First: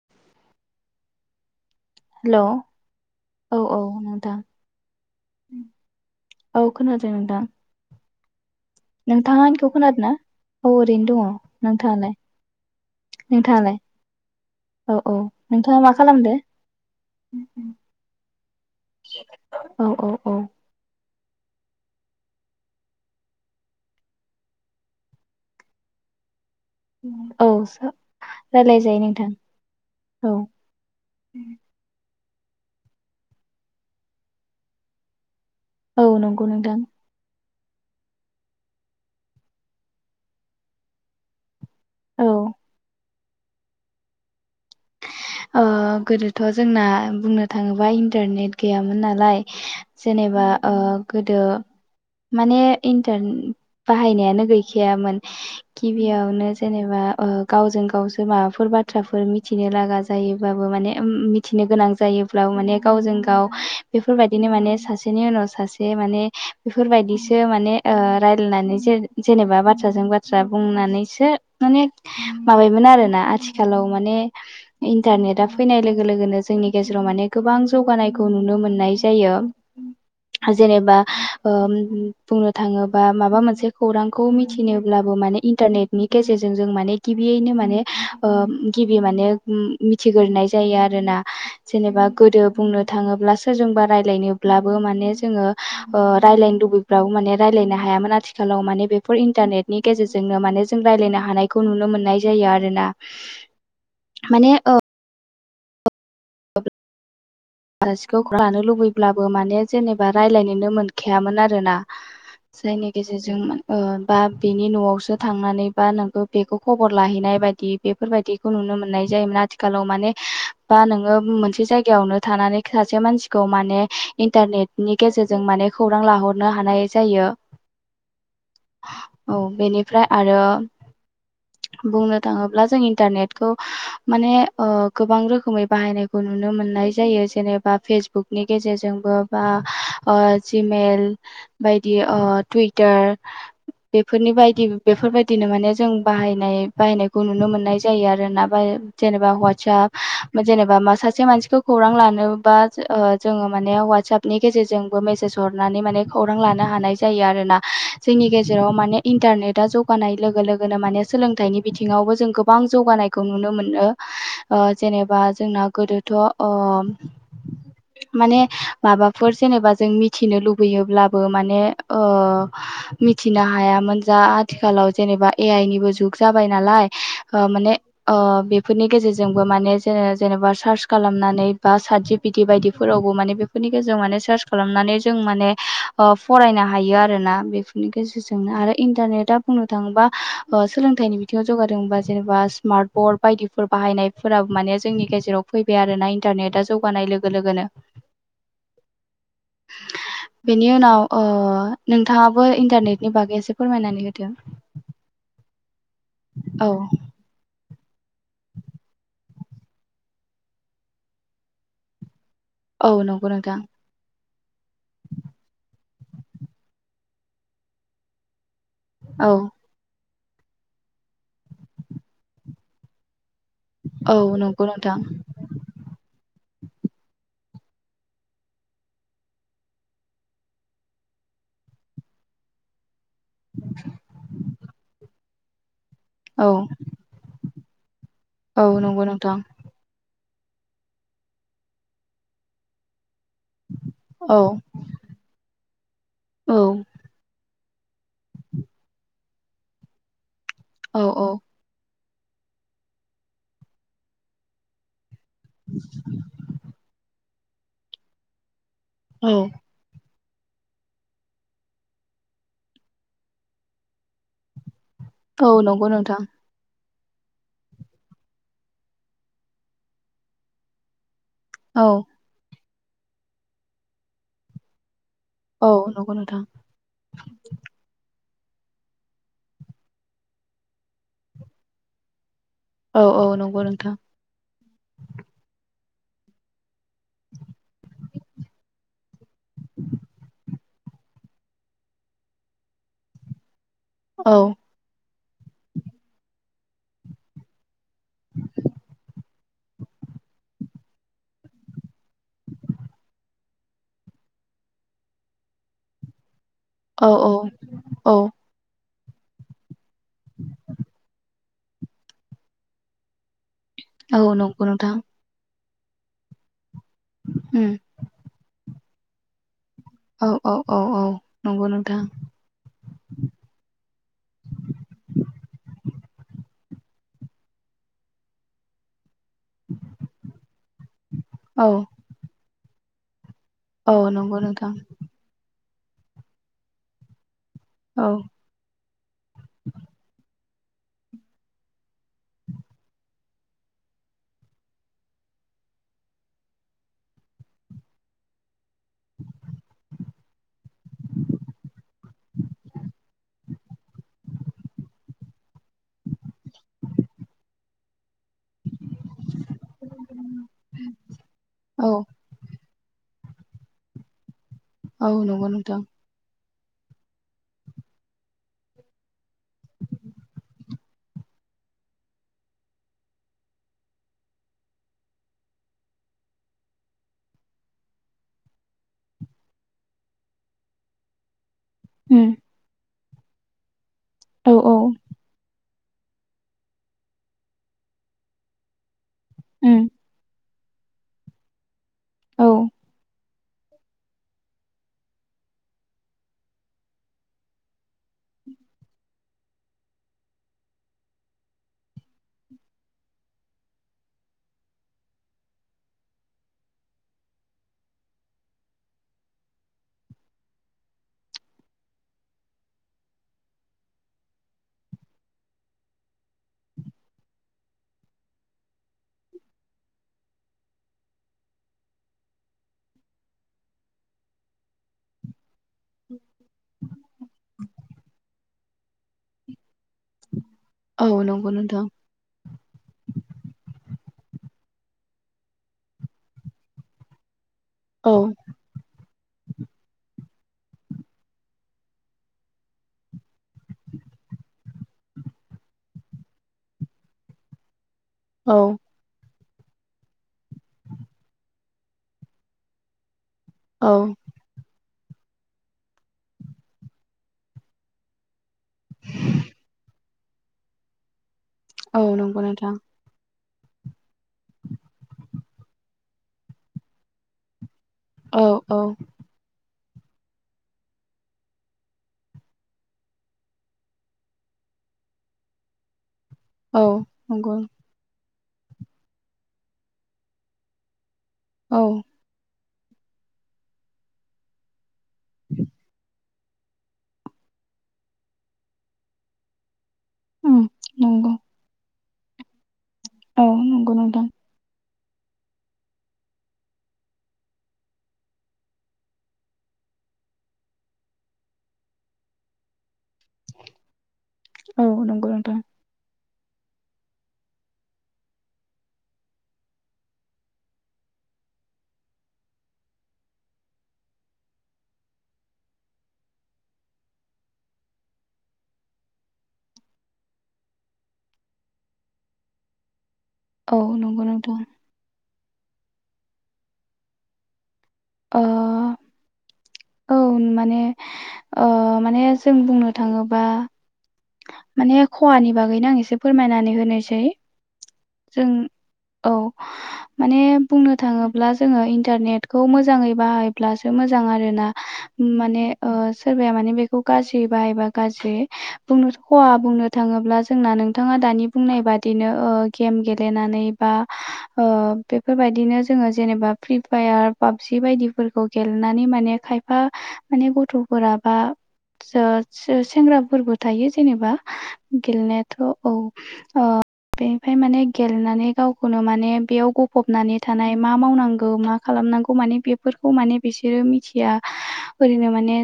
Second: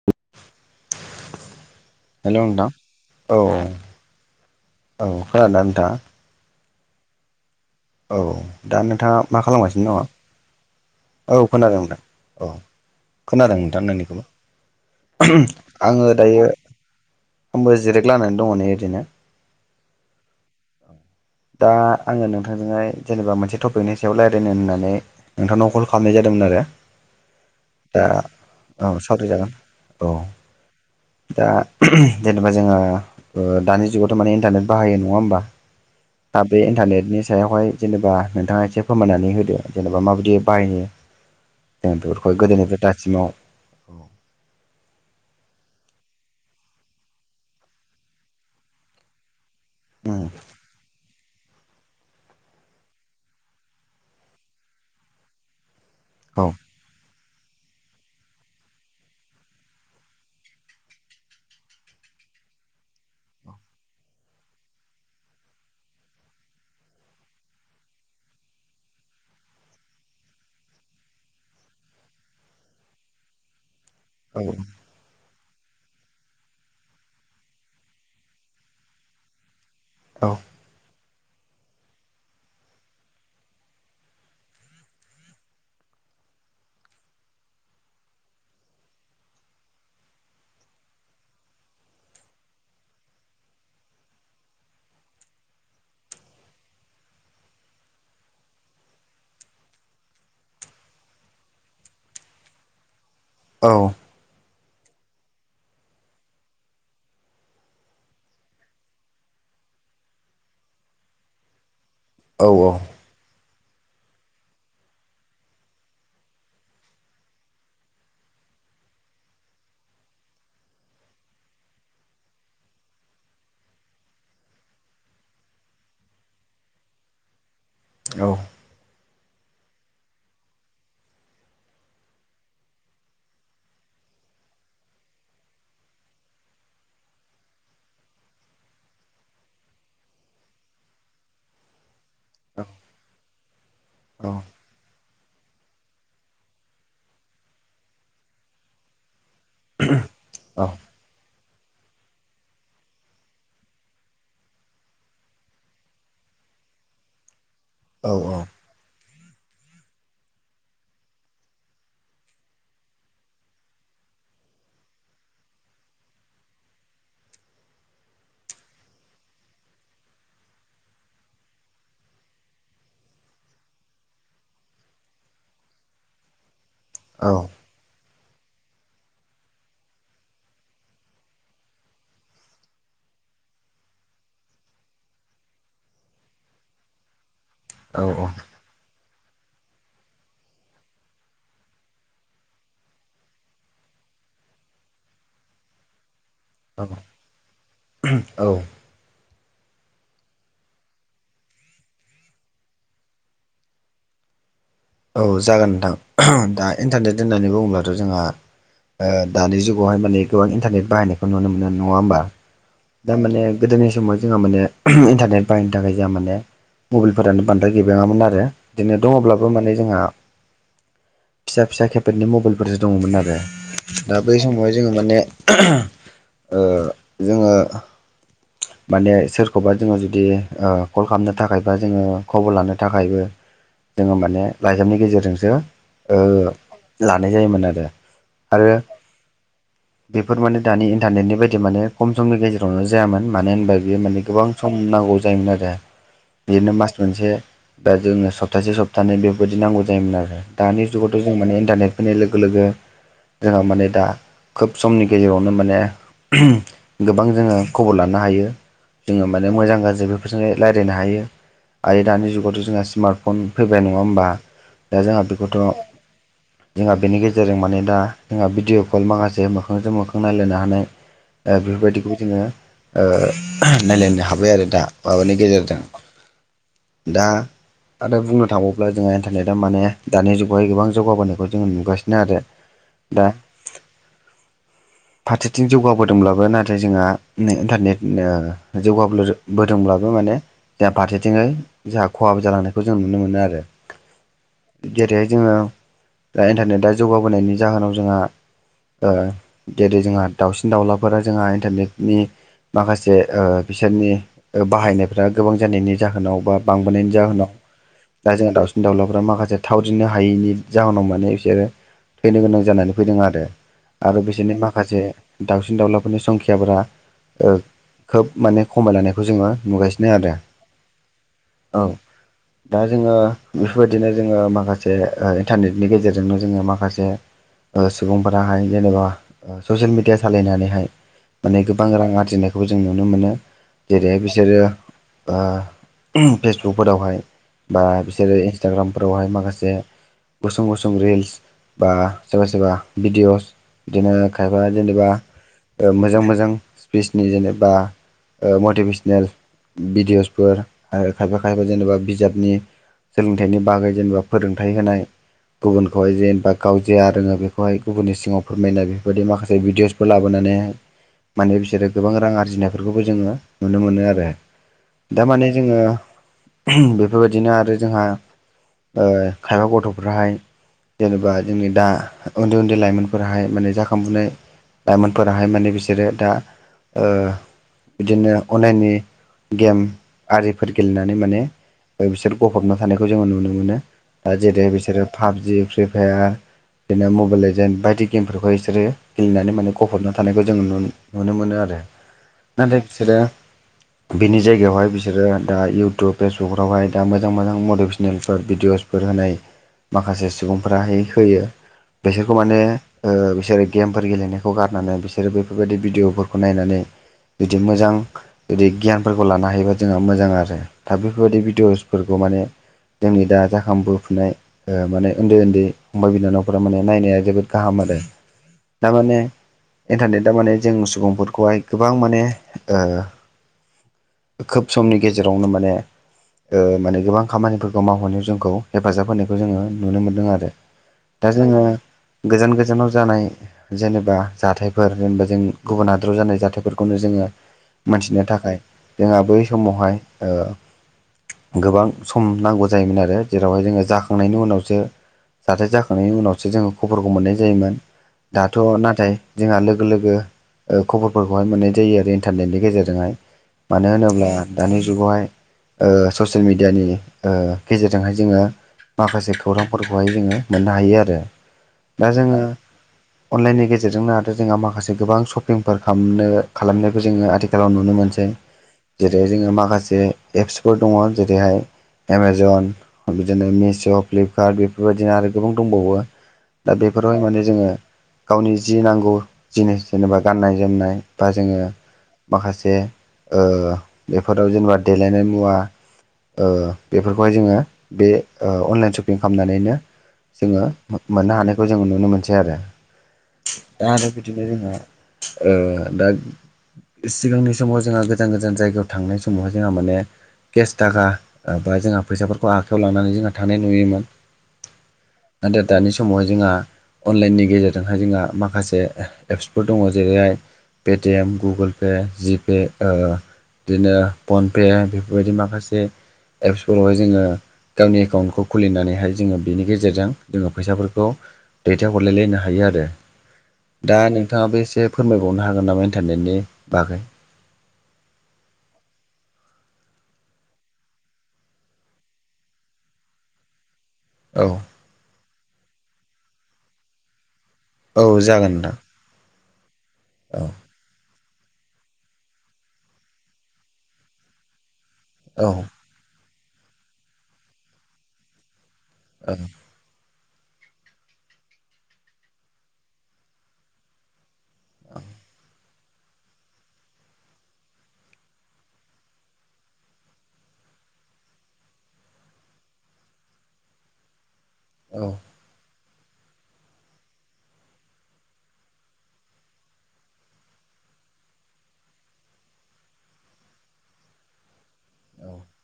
[inaudible] [inaudible] हेल' hello नोंथां औ औ खोनादा नोंथां औ खोनादों नोंथां औ दा नोंथाङा मा आंनिखौ खालामगासिनो खोनादों दङ' ना? औ ओरैनो दङ औ खोनादों नोंथां नोंथाङालाय औ खोनादों नोंथाङालाय नोंथांनिखौबो औ औ नोंथाङा मा आङो खालामदो? दायो आंबो जिराय गोलांनानै दङ' नै ओरदिनो औ औ औ दा आङो नोंथांजोंहाय जेनेबा मोनसे टपिकनि सायाव रायज्लायनो होननानै नोंथांनाव कल खालामनाय जादोंमोन आरो औ दा औ रायलायजायो नोंथां सत्रि जागोन औ दा जेनेबा जोङो दानि जुगावथ' माने इन्टारनेट बाहायो नङा होमबा औ दा नंगौ बे नोंथां इन्टारनेटनि सायावहाय जेनेबा नोंथाङा एसे फोरमायनानै होदो जेनेबा माबायदि बायनो जों औ बेफोरखौ गोदोनिफ्राय दासिमाव ओ गोदोथ' जोंना बुंनो थाङोब्ला इन्टारनेट गैयामोन नालाय उम जेनेबा गोदो माने इन्टार बाहायनायानो गैखायामोन औ गिबियावनो जेनेबा गावजों गावसो माबाफोर बाथ्राफोर मि मिथिनो लागा जायोब्लाबो माने मिथिनो गोनां जायोब्लाबो माने गावजों गाव बेफोरबायदिनो माने सासेनि उनाव सासे माने बेफोरबायदिसो माने रायज्लायनानैसे जेनेबा बाथ्राजों बाथ्रा बुंनानैसो माने माबायोन आरो ना आथिखालाव माने औ इन्टारनेटा फैनाय लोगो लोगोनो जोंनि गेजेराव माने गोबां जौगानायखौ नुनो मोननाय जायो जेनेबा बुंनो थाङोबा माबा मोनसे खौरांखौ मिथिनोब्लाबो माने इन्टारनेट गेजेरजों जों माने गिबियैनो माने ओ गि माने मिथिग्रोनाय जायो आरो ना जेनेबा गोदो बुंनो थाङोब्ला सोरजोंबा राय्लायनोब्लाबो माने जोङो रायजलायनो लुबैयो राव माने रायलायनो हायामोन आथिखालाव माने बेफोर इन्टारनेटनि गेजेरजोंनो माने जों रायलायनो हानाय खौ नुनो मोननाय जायो आरोना औ माने आ [unintelligible] आलासिखौ लानो लुबैब्लाबो माने जेनेबा रायज्लायनोनो मोनखायामोन आरोना औ जेने गेजेरजों ओ बा बेनि न'आवसो थांनानै बा नोंखौ बेखौ खबर लाहैनाय बायदि बेफोरबायदिखौ नुनो मोननाय जायोमोन आथिखालाव माने बा नोङो मोनसे जायगायावनो थानानै सासे मानसिखौ माने इन्टारनेटनि गेजेरजों माने खौरां लाहरनो हानाय जायो औ औ बेनिफ्राय आरो बुंनो थाङोब्ला जों इन्टारनेटखौ माने गोबां रोखोमै बाहायनाय खौ नुनो मोननाय जायो जेनेबा फेसबुकनि गेजेरजोंबो बा ओ जिमेल बायदि ओ टुइटार बेफोरनि बायदि बेफोरबायदिनो माने जों बाहायनाय बाहायनायखौ नुनो मोननाय जायो आरो न बा जेनेबा हा जेनेबा मा सासे मानसिखौ खौरां लानोबा जोङो माने ववाट्सपनि गेजेरजोंबो मेसेज जरनानै माने खौरां लानो हानाय जायो आरोना जोंनि गेजेराव माने इन्टारनेटा जौगानाय लोगो लोगोनो माने सोलोंथाइनि बिथिङावबो जों गोबां जौगानायखौ नुनो मोनो ओ जेनेबा जोंना गोदोथ' ओम [inaudible] माने माबाफोर जेनेबा जों मिथिनो लुबैयोब्लाबो माने मिथिनो हायामोन जा आथिखालाव जेनेबा ए आइ निबो जुग जाबाय नालाय ओ माने ओ बेफोरनि गेजेरजोंबो माने जे-जेनेबा सार्च खालामनानै बा सात जिपिटि बायदिफोरावबो माने बेफोरनि गेजेराव माने सार्च खालामनानै जों माने ओ फरायनो हायो आरोना बेफोरनि गेजेरजोंनो आरो इन्टारनेटआ बुंनो थाङोबा ओ सोलोंथाइनि बिथिङाव जौगादोंबा जेनेबा स्मार्ट बर्ड बायदि फोर बाहायनायफोराबो माने जोंनि गेजेराव फैबाय आरोना इन्टारनेटा जौगानाय लोगो लोगोनो [inaudible] बेनि उनाव ओ नोंथाङाबो इन्टारनेटनि बागै एसे फोरमायनानै होदो औ जागोन नोंथां औ दा इन्टारनेट होननानै बुङोबथ' जोंहा दानि जुगावहाय माने गोबां इन्टारनेट बाहायनायखौ नुनो मोनो नङा होमबा औ नंगौ दारमाने नोंथां गोदोनि समाव जोंहा माने इन्टारनेट बाहायनो थाखाय जोंहा माने मबाइलफोरानो बांद्राय गैबङामोन आरो बिदिनो औ दङब्लाबो माने जोंहा फिसा फिसा केपेडनि मबाइलफोरसो दङमोन आरो औ दा बै नंगौ समावहाय जोङो नोंथां माने ओ जोङो माने सोरखौबा जोङो जुदि कल खालामनो थाखायबा जोङो खबर लानो थाखायबो जोङो माने लाइजामनि गेजेरजोंसो ओ औ लानाय जायोमोन आरो औ आरो नंगौ नोंथां बेफोर माने दानि इन्टारनेटनि बायदि माने खम समनि गेजेरावनो जायामोन मानो होनबा बेयो माने औ गोबां सम नांगौ जायोमोन आरो औ बिनो मास मोनसे बा जोङोनो सप्तासे सप्तानैै बेफोरबायदि नांगौ जायोमोन आरो दानि औ जुगावथ' औ जों माने इन्टारनेट फैनाय लोगो लोगो जोंहा माने दा खोब समनि गेजेरावनो माने गोबां जोङो खबर लानो हायो जोङो औ माने मोजां गाज्रिबो बेफोरजोंनो रायज्लायनो हायो आरो दानि जुगावथ' जोंहा स्मार्टफन फैबाय नङा होमबा दा जोंहा औ बेखौथ' नंगौ नोंथां जोंहा बेनि गेजेरजों माने दा जोंहा भिडिअ' कल माखासे मोखांजों मोखां नायलायनो हानाय ओ औ बेफोरबायदिखौ जोङो ओ नायलायनो हाबाय आरो दा माबानि औ गेजेरजों नंगौ नोंथां दा आरो बुंनो थाङोब्ला जोंहा इन्टारनेटआ माने दानि जुगावाय गोबां जौगाबोनायखौ जोङो नुगासिनो आरो औ औ दा नंगौ नोंथां फारसेथिं जौगाबोदोंब्लाबो नाथाय जोंहा नेटइन्टारनेट ओ जौगाबबोदोंब्लाबो माने जोंहा फारसेथिंङै जोंहा खहाबो जालांनायखौ जों नुनो मोनो आरो औ जेरैहाय जोङो दा इन्टारनेटआ जौगाबोनायनि जाहोनाव जोंहा ओ जेरै जोंहा दाउसिन दाउलाफोरा जोंहा इन्टारनेट नि माखासे ओ बिसोरनि बाहायनायफ्रा गोबां जानायनि जाहोनाव बा औ बांबोनायनि औ जाहोनाव औ दा जोंहा दावसि न दाउलाफ्रा माखासे थाव दिन्नो हायैनि जाहोनाव माने बिसोरो थैनो गोनां जानानै फैदों आरो औ आरो बिसोरनि नंगौ नोंथां माखासे दाउसिन दाउलाफोरनि संखयाफोरा ओ उम खोब माने खमायलानायखौ जोङो नुगासिनो औ आरो औ औ औ नंगौ औ नोंथां दा जोङो बेफोरबायदिनो जोङो माखासे इन्टारनेटनि गेजेरजोंनो जोङो माखासे सिगफोराारह जेनबा ससियेल मिडिया सालायनानैहाय माने औ गोबां रां आरजिनायखौबो जों नुनो मोनो औ जेरैहाय नंगौ बिसोरो नोंथां ओ फेसबुकफोरावहाय बा औ बिसोरो इन्स्टाग्रामफोरावहाय माखासे गुसुं गुसुं रिल्स बा सोरबा सोरबा भिडिअ'स बिदिनो खायफा जेनेबा मोजां मोजां [unintelligible] सनि जेनेबा मटिभेसनेल भिडिअ'सफोर आरो खायफा खायफा जेनेबा बिजाबनि सोलोंथाइनि बागै जेनेबा फोरोंथाइ होनाय गुबुनखौहाय जेनेबा गाव जेाया रोङो बेखौहाय गुबुननि सिगाङाव फोरमायनाय बेफोरबायदि माखासे भिडिअसफोर लाबोनानै माने बिसोरो औ गोबां रां आरजिनायफोरखौबो जोङो नुनो मोनो आरो। औ नंगौ दारमाने जोङो नोंथां बेफोरबायदिनो आरो जोंहा खायबा गथ'फोराहाय जेनेबा जोंनि दा उन्दै उन्दै लाइमोनफोरहाय माने जाखांफुनाय लाइमोनफोराहाय माने बिसोरो दा ओ बिदिनो अनलाइननि गेम आरिफोर गेलेनानै माने बिसोर उम गफबना थानायखौ जोङो नुनो मोनो। दा औ जेरै औ बिसोरो पाबजि फ्रि फायार बिदिनो मबाइल एजेन बायदि गेमफोरखौ बिसोरो गेलेनानै माने उम गफबना थानायखौ जोङो नुनो नुनो मोनो आरो। औ नाथाय बिसोरो बिनि जायगायावहाय बिसोरो दा इउटुब फेसबुकफ्रावहाय दा मोजां मोजां मटिभेसनेलफोर भिडिअस फोर होनाय माखासे सुबुंफोराहाय होयो। बिसोरखौ माने बिसोरो गेमफोर गेलेनायखौ गारनानै बिसोरो बेफोरबायदि भिडिअफोरखौ नायनानै जुदि मोजां जुदि गियानफोरखौ लानो हायोबा जोंहा मोजां आरो। दा बेफोरबायदि भिडिअ'सफोरखौ माने जोंनि दा जाखांबोफुनाय ओ माने उन्दै उन्दै फंबाय बिनानावफोरा माने नाया जोबोद गाहाम आरो थारमाने इन्टारनेटा माने जों सुबुंफोरखौहाय गोबां माने ओ खोब समनि गेजेरावनो माने माने गोबां खामानि गोमाहनायाव जोंखौ हेफाजाब होनायखौ जोङो नुनो मोनदों आरो। औ दा नंगौ जोङो नोंथां गोजान गोजानाव जानाय जेनेबा जाथायफोर जेनेबा जों गुबुन हादराव जानाय जाथायफोरखौनो जोङो औ मोनथिनो थाखाय जोंहा बै समावहाय गोबां सम नांगौ जायोमोन आरो जेरावहाय जोङो जाखांनायनि उनावसो जाथाय जाखांनायनि उनावसो जोङो खबरखौ मोननाय जायोमोन दाथ' औ नाथाय जोंहा लोगो लोगो ओ खबरफोरखौहाय मोननाय जायो आरो इन्टारनेटनि गेजेरजोंहाय। औ मानो होनोब्ला दानि जुगावहाय ओ ससियेल मिडियानि ओ गेजेरजोंहाय जोङो माखासे खौरांफोरखौहाय जोङो मोननो हायो आरो। औ दा जोङो नंगौ नोंथां अनलाइननि गेजेरजों आरो जोंहा माखासे गोबां सप फोर खालामनो खालामनायखौ जोङो आथिखालाव नुनो मोनसै। औ औ जेरै जोङो माखासे एप्सफोर दङ जेरैहाय एमाजन बिदिनो मिश' फ्लिपकार्ट बेफोरबायदिनो आरो गोबां दंबावो दा औ बेफोरावहाय माने नंगौ जोङो गावनि जि नांगौ जिनिस जेनेबा गाननाय जोमनाय बा जोङो औ माखासे बेफोराव जेनेबा देलायनाय मुवा ओ बेफोरखौहाय जोङो बे ओ अनलाइन सपिं खालामनानैनो उम जोङो नंगौ मोननो हानायखौ जोङो नुनो मोनसै आरो। औ दा नंगौ आरो नोंथां बिदिनो जोंहा ओ दा सिगांनि समाव जोंहा गोजान गोजान जायगायाव थांनाय समावहाय जोंहा माने केस थाखा बा जोंहा फैसाफोरखौ आखायाव लानानै जोंहा थानाय नुयोमोन औ नंगौ नोंथां नाथाय दानि समावहाय जोंहा अनलाइननि गेजेरजोंहाय जोंहा माखासे एप्सफोर दङ जेरैहाय पेटिएम गुगोल पे जिपे ओ बिदिनो फनपे बेफोरबायदि माखासे एप्सफोरावहाय जोङो गावनि एकाउन्टखौ खुलिनानैहाय जोङो बेनि गेजेरजों जोङो फैसाफोरखौ दैथायहरलायलायनो हायो आरो औ दा नंगौ नोंथां नोंथाङाबो एसे फोरमायबावनो हागोन नामा इन्टारनेटनि बागै ओ औ माने माने जों बुंनो थाङोबा औ माने खहानि बागैनो आं एसे फोरमायनानै होनोसै। औ जों जागोनदां औ माने बुंनो थाङोब्ला जोङो इन्टारनेटखौ मोजाङै बाहायब्लासो मोजां आरोना। औ माने सोरबाया माने बेखौ गाज्रि बाहायबा गाज्रि बुंनो औ औ खहा बुंनो थाङोब्ला जोंना नोंथाङा दानि बुंनाय बादिनो गेम गेलेनानै बा बेफोरबायदिनो जोङो जेनेबा फ्रि फायार, पाबजि बायदिफोरखौ गेलेनानै माने खायफा माने गथ'फोरा बा सेंग्राफोरबो थायो जेनेबा औ गेलेनायाथ' औ ओमफाय माने गेलेनानै गावखौनो माने बेयाव गफबनानै थानाय मा मावनांगौ मा खालामनांगौ माने बे बेफोरखौ माने बिसोरो मिथिया ओरैनो माने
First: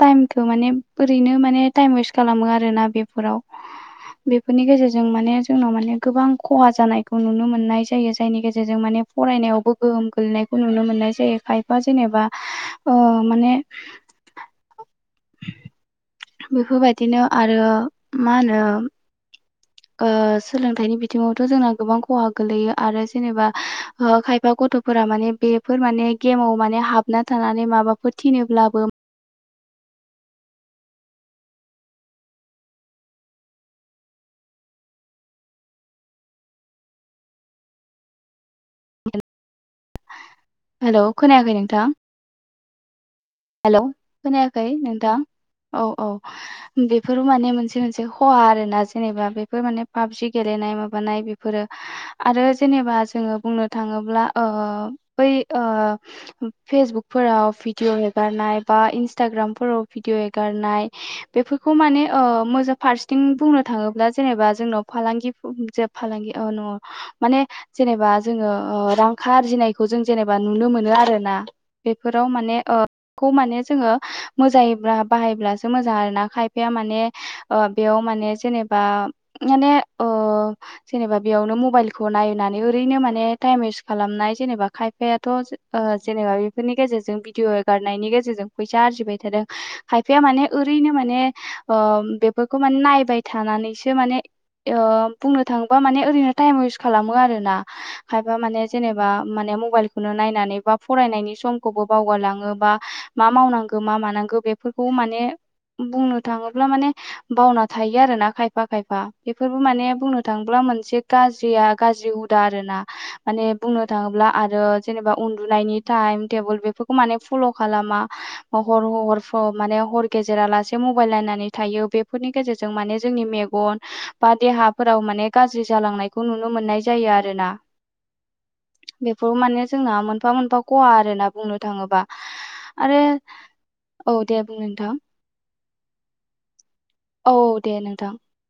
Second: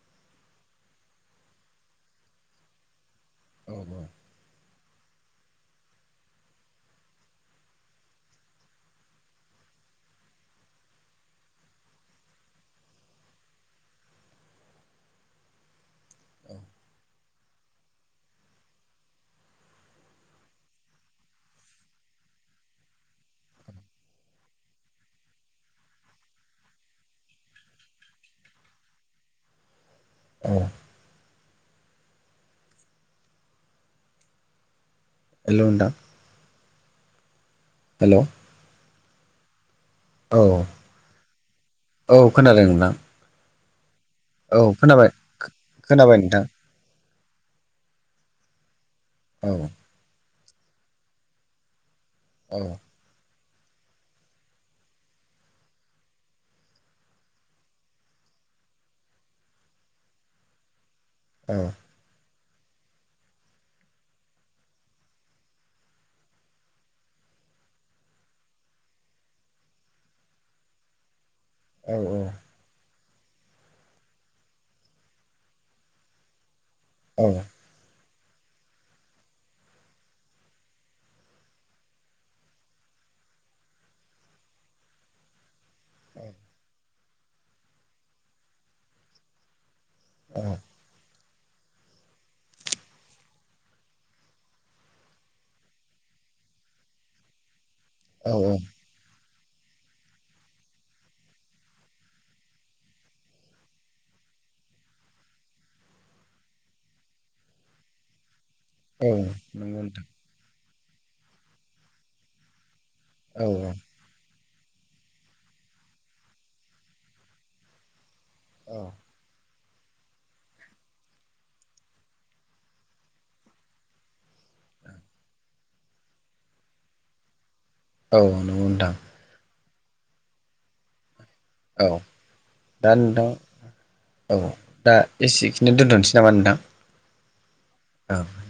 टाइमखौ माने ओरैनो माने टाइम वेस्ट खालामो आरोना बे फोराव औ बेफोरनि गेजेरजों माने जोंनाव माने गोबां खहा जानायखौ नुनो मोननाय जायो जायनि गेजेरजों माने फरायनायावबो गोहोम गोलैनाय खौ नुनो मोननाय जायो खायफा जेनेबा माने बेफोरबायदिनो आरो मा होनो सोलोंथाइनि बिथिङावथ' जोंना गोबां खहा गोलैयो आरो जेनेबा खायफा गथ' फोरा माने बेफोर माने गेमाव माने हाबना थानानै माबाफोर थिनोब्लाबो औ हेलौ नोंथां हेल' औ हेल' खोनायाखै नोंथां? औ खोनादों नोंथां हेल' औ खोनायाखै खोनाबाय नोंथां औ-औ खोनाबाय नोंथां बेफोर माने मोनसे मोनसे खहा आरो ना जेनेबा औ बेफोर माने पाबजि गेलेनाय माबानाय बेफोरो आरो औ जेनेबा जोङो बुंनो थाङोब्ला बै फेसबुकफोराव भिडिअ' बारनाय बा इन्सटाग्रामफोराव भिडिअ हगारनाय औ बेफोरखौ माने मोजां फारसेथिं बुंनो थाङोब्ला जेनेबा जोंनाव फालांगि जे फालांगि नङा माने जेनेबा जोङो रां आरजिनायखौ जों जेनेबा नुनो मोनो आरो ना। औ बेफोराव माने खौ माने जोङो मोजायोब्ला बाहायब्लासो मोजां आरो ना खायफाया माने औ बेयाव माने जेनेबा माने जेनेबा बेयावनो मबाइलखौ नायनानै ओरैनो माने टाइम वेस्ट खालामनाय जेनेबा खायफायाथ' जेनेबा बेफोरनि गेजेरजों भिदिअ' गारनायनि गेजेरजों फैसा आरजिबाय थादों खायफाया माने ओरैनो माने बेफोरखौ माने नायबाय थानानैसो माने ओ बुंनो थाङोबा माने ओरैनो टाइम वेस्ट खालामो आर ना। खायबा माने जेनेबा माने मबाइलखौनो नायनानै बा फरायनायनि समखौबो बावगारलाङो बा मा मावनांगौ मा मानांगौ बेफोरखौ माने बुंनो थाङोब्ला माने बावना थायो आरोना खायफा खायफा बेफोरबो नंगौ माने नोंथां बुंनो थांब्ला मोनसे गाज्रिआ गाज्रि हुदा आरोना माने औ बुंनो थाङोब्ला आरो जेनेबा उन्दुनायनि टाइम टेबोल बेफोरखौ माने फल' खालामा औ [unintelligible] माने हर गेजेरा लासे मबाइल नायनानै थायो बेफोरनि गेजेरजों माने जोंनि मेगन बा देहाफोराव माने गाज्रि जालांनायखौ नुनो मोननाय जायो आरो ना। औ नंगौ नोंथां। बेफोर माने जोंना मोनफा मोनफा खहा आरोना बुंनो औ थाङोबा। दा आरो नोंथां औ दे बुं नोंथां दा एसेखिनि दोन्थ'नोसै नामा नोंथां? औ दे नों औ